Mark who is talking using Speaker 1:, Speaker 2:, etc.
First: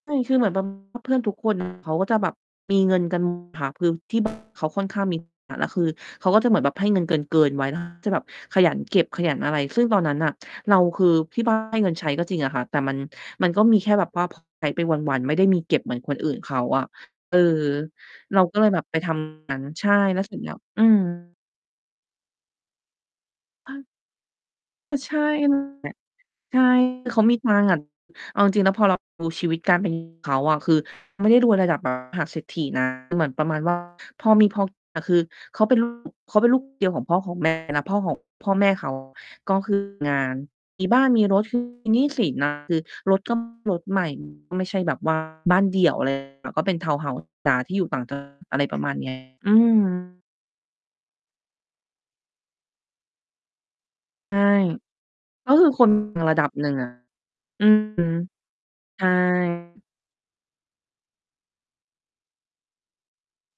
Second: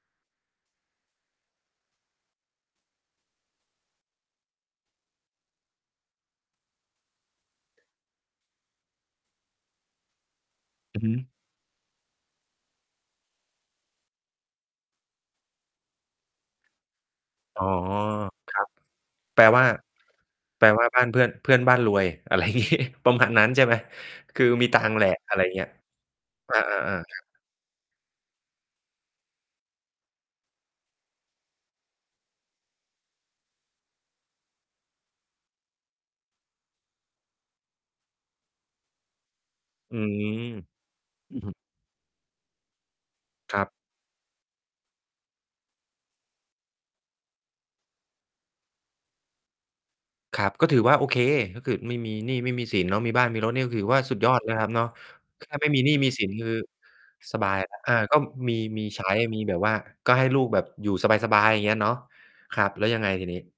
Speaker 1: ใช่ คือเหมือน แบบ เพื่อนทุก คน เขาก็จะแบบมีเงินกัน หมด ค่ะ คือที่ บ้าน เขาค่อนข้างมี ฐานะ คือเขาก็จะเหมือนแบบให้เงินเกิน ๆ ไว้ แล้ว ถ้าแบบขยันเก็บขยันอะไร ซึ่งตอนนั้นน่ะ เรา
Speaker 2: อ
Speaker 1: ค
Speaker 2: ือ
Speaker 1: ือ
Speaker 2: ฮึ
Speaker 1: ที่ บ้าน ให้เงินใช้ก็จริงอะค่ะ แต่มัน มันก็มีแค่แบบว่า พอ ใช้ไปวัน ๆ ไม่ได้มีเก็บเหมือนคนอื่นเขาอะ เออ
Speaker 2: อ๋อ
Speaker 1: เรา
Speaker 2: ค
Speaker 1: ก็
Speaker 2: ร
Speaker 1: เ
Speaker 2: ั
Speaker 1: ล
Speaker 2: บ
Speaker 1: ยแบบไป ท
Speaker 2: แปล
Speaker 1: ำงา
Speaker 2: ว
Speaker 1: น
Speaker 2: ่า
Speaker 1: ใช่ แล้วเสร็จแล้ว
Speaker 2: แปล
Speaker 1: อ
Speaker 2: ว
Speaker 1: ื
Speaker 2: ่า
Speaker 1: ม
Speaker 2: บ้านเพื่อน เพื่อนบ้านรวย อะไร งี้ ประมาณนั้นใช่ไหม?
Speaker 1: [unintelligible]
Speaker 2: คือมีตังค
Speaker 1: ก
Speaker 2: ์
Speaker 1: ็
Speaker 2: แหละ
Speaker 1: ใช่
Speaker 2: อะไรอย่าง
Speaker 1: นั
Speaker 2: เง
Speaker 1: ้
Speaker 2: ี้
Speaker 1: น
Speaker 2: ย
Speaker 1: แหละ
Speaker 2: อ
Speaker 1: ใช่
Speaker 2: า
Speaker 1: ค
Speaker 2: ๆ
Speaker 1: ื
Speaker 2: ๆ
Speaker 1: อเ
Speaker 2: ค
Speaker 1: ข
Speaker 2: รั
Speaker 1: า
Speaker 2: บ
Speaker 1: มีตังค์อะ เอาจริง ๆ แล้วพอ เราดู ชีวิตการ เป็นอยู่ เขาอะ คือไม่ได้รวยระดับ มหา เศรษฐี นะ เหมือนประมาณ ว่า พอมีพอ กิน อะ คือ เขาเป็น ลูก เขาเป็นลูก คน เดียวของพ่อของ แม่ นะ พ่อของ พ่อแม่ เขา ก็ คือ
Speaker 2: อ
Speaker 1: ม
Speaker 2: ื
Speaker 1: ี งา
Speaker 2: ม
Speaker 1: น มีบ้าน มี
Speaker 2: อ
Speaker 1: ร
Speaker 2: ือ
Speaker 1: ถ
Speaker 2: ฮึ
Speaker 1: ไม่มี หนี้สิน อะ คือรถ ก็เป็
Speaker 2: ครั
Speaker 1: น
Speaker 2: บ
Speaker 1: รถ ใหม่ ไม่ใช่แบบ ว่า บ้านเดี่ยว อะไร ก็เป็นทาวน์เฮาส์ ธรรมดา ที่อยู่ต่าง จังหวัด อะไรประมาณ นี้ อืม
Speaker 2: ครับ ก็ถือว่าโอเค ก็คือไม่มีหนี้ไม่มีสินเนาะ มีบ้านมีรถนี่ก็ถือว่าสุดยอ
Speaker 1: ใช่
Speaker 2: ดนะครับเนาะ ถ
Speaker 1: ก
Speaker 2: ้
Speaker 1: ็
Speaker 2: า
Speaker 1: ค
Speaker 2: ไม
Speaker 1: ื
Speaker 2: ่
Speaker 1: อ
Speaker 2: มี
Speaker 1: ค
Speaker 2: ห
Speaker 1: น
Speaker 2: นี้
Speaker 1: ม
Speaker 2: ไม
Speaker 1: ี
Speaker 2: ่มี
Speaker 1: ต
Speaker 2: ส
Speaker 1: ั
Speaker 2: ิ
Speaker 1: งค์
Speaker 2: น
Speaker 1: ระ
Speaker 2: ค
Speaker 1: ดั
Speaker 2: ือ
Speaker 1: บหนึ่ง อะ
Speaker 2: สบาย
Speaker 1: อื
Speaker 2: แล้ว อ่า
Speaker 1: ม
Speaker 2: ก็มี มีใ
Speaker 1: ใ
Speaker 2: ช
Speaker 1: ช่
Speaker 2: ้ มีแบบว่า ก็ให้ลูกแบบอยู่สบาย ๆ อย่างเงี้ยเนาะ ครับ แล้วยังไงทีนี้?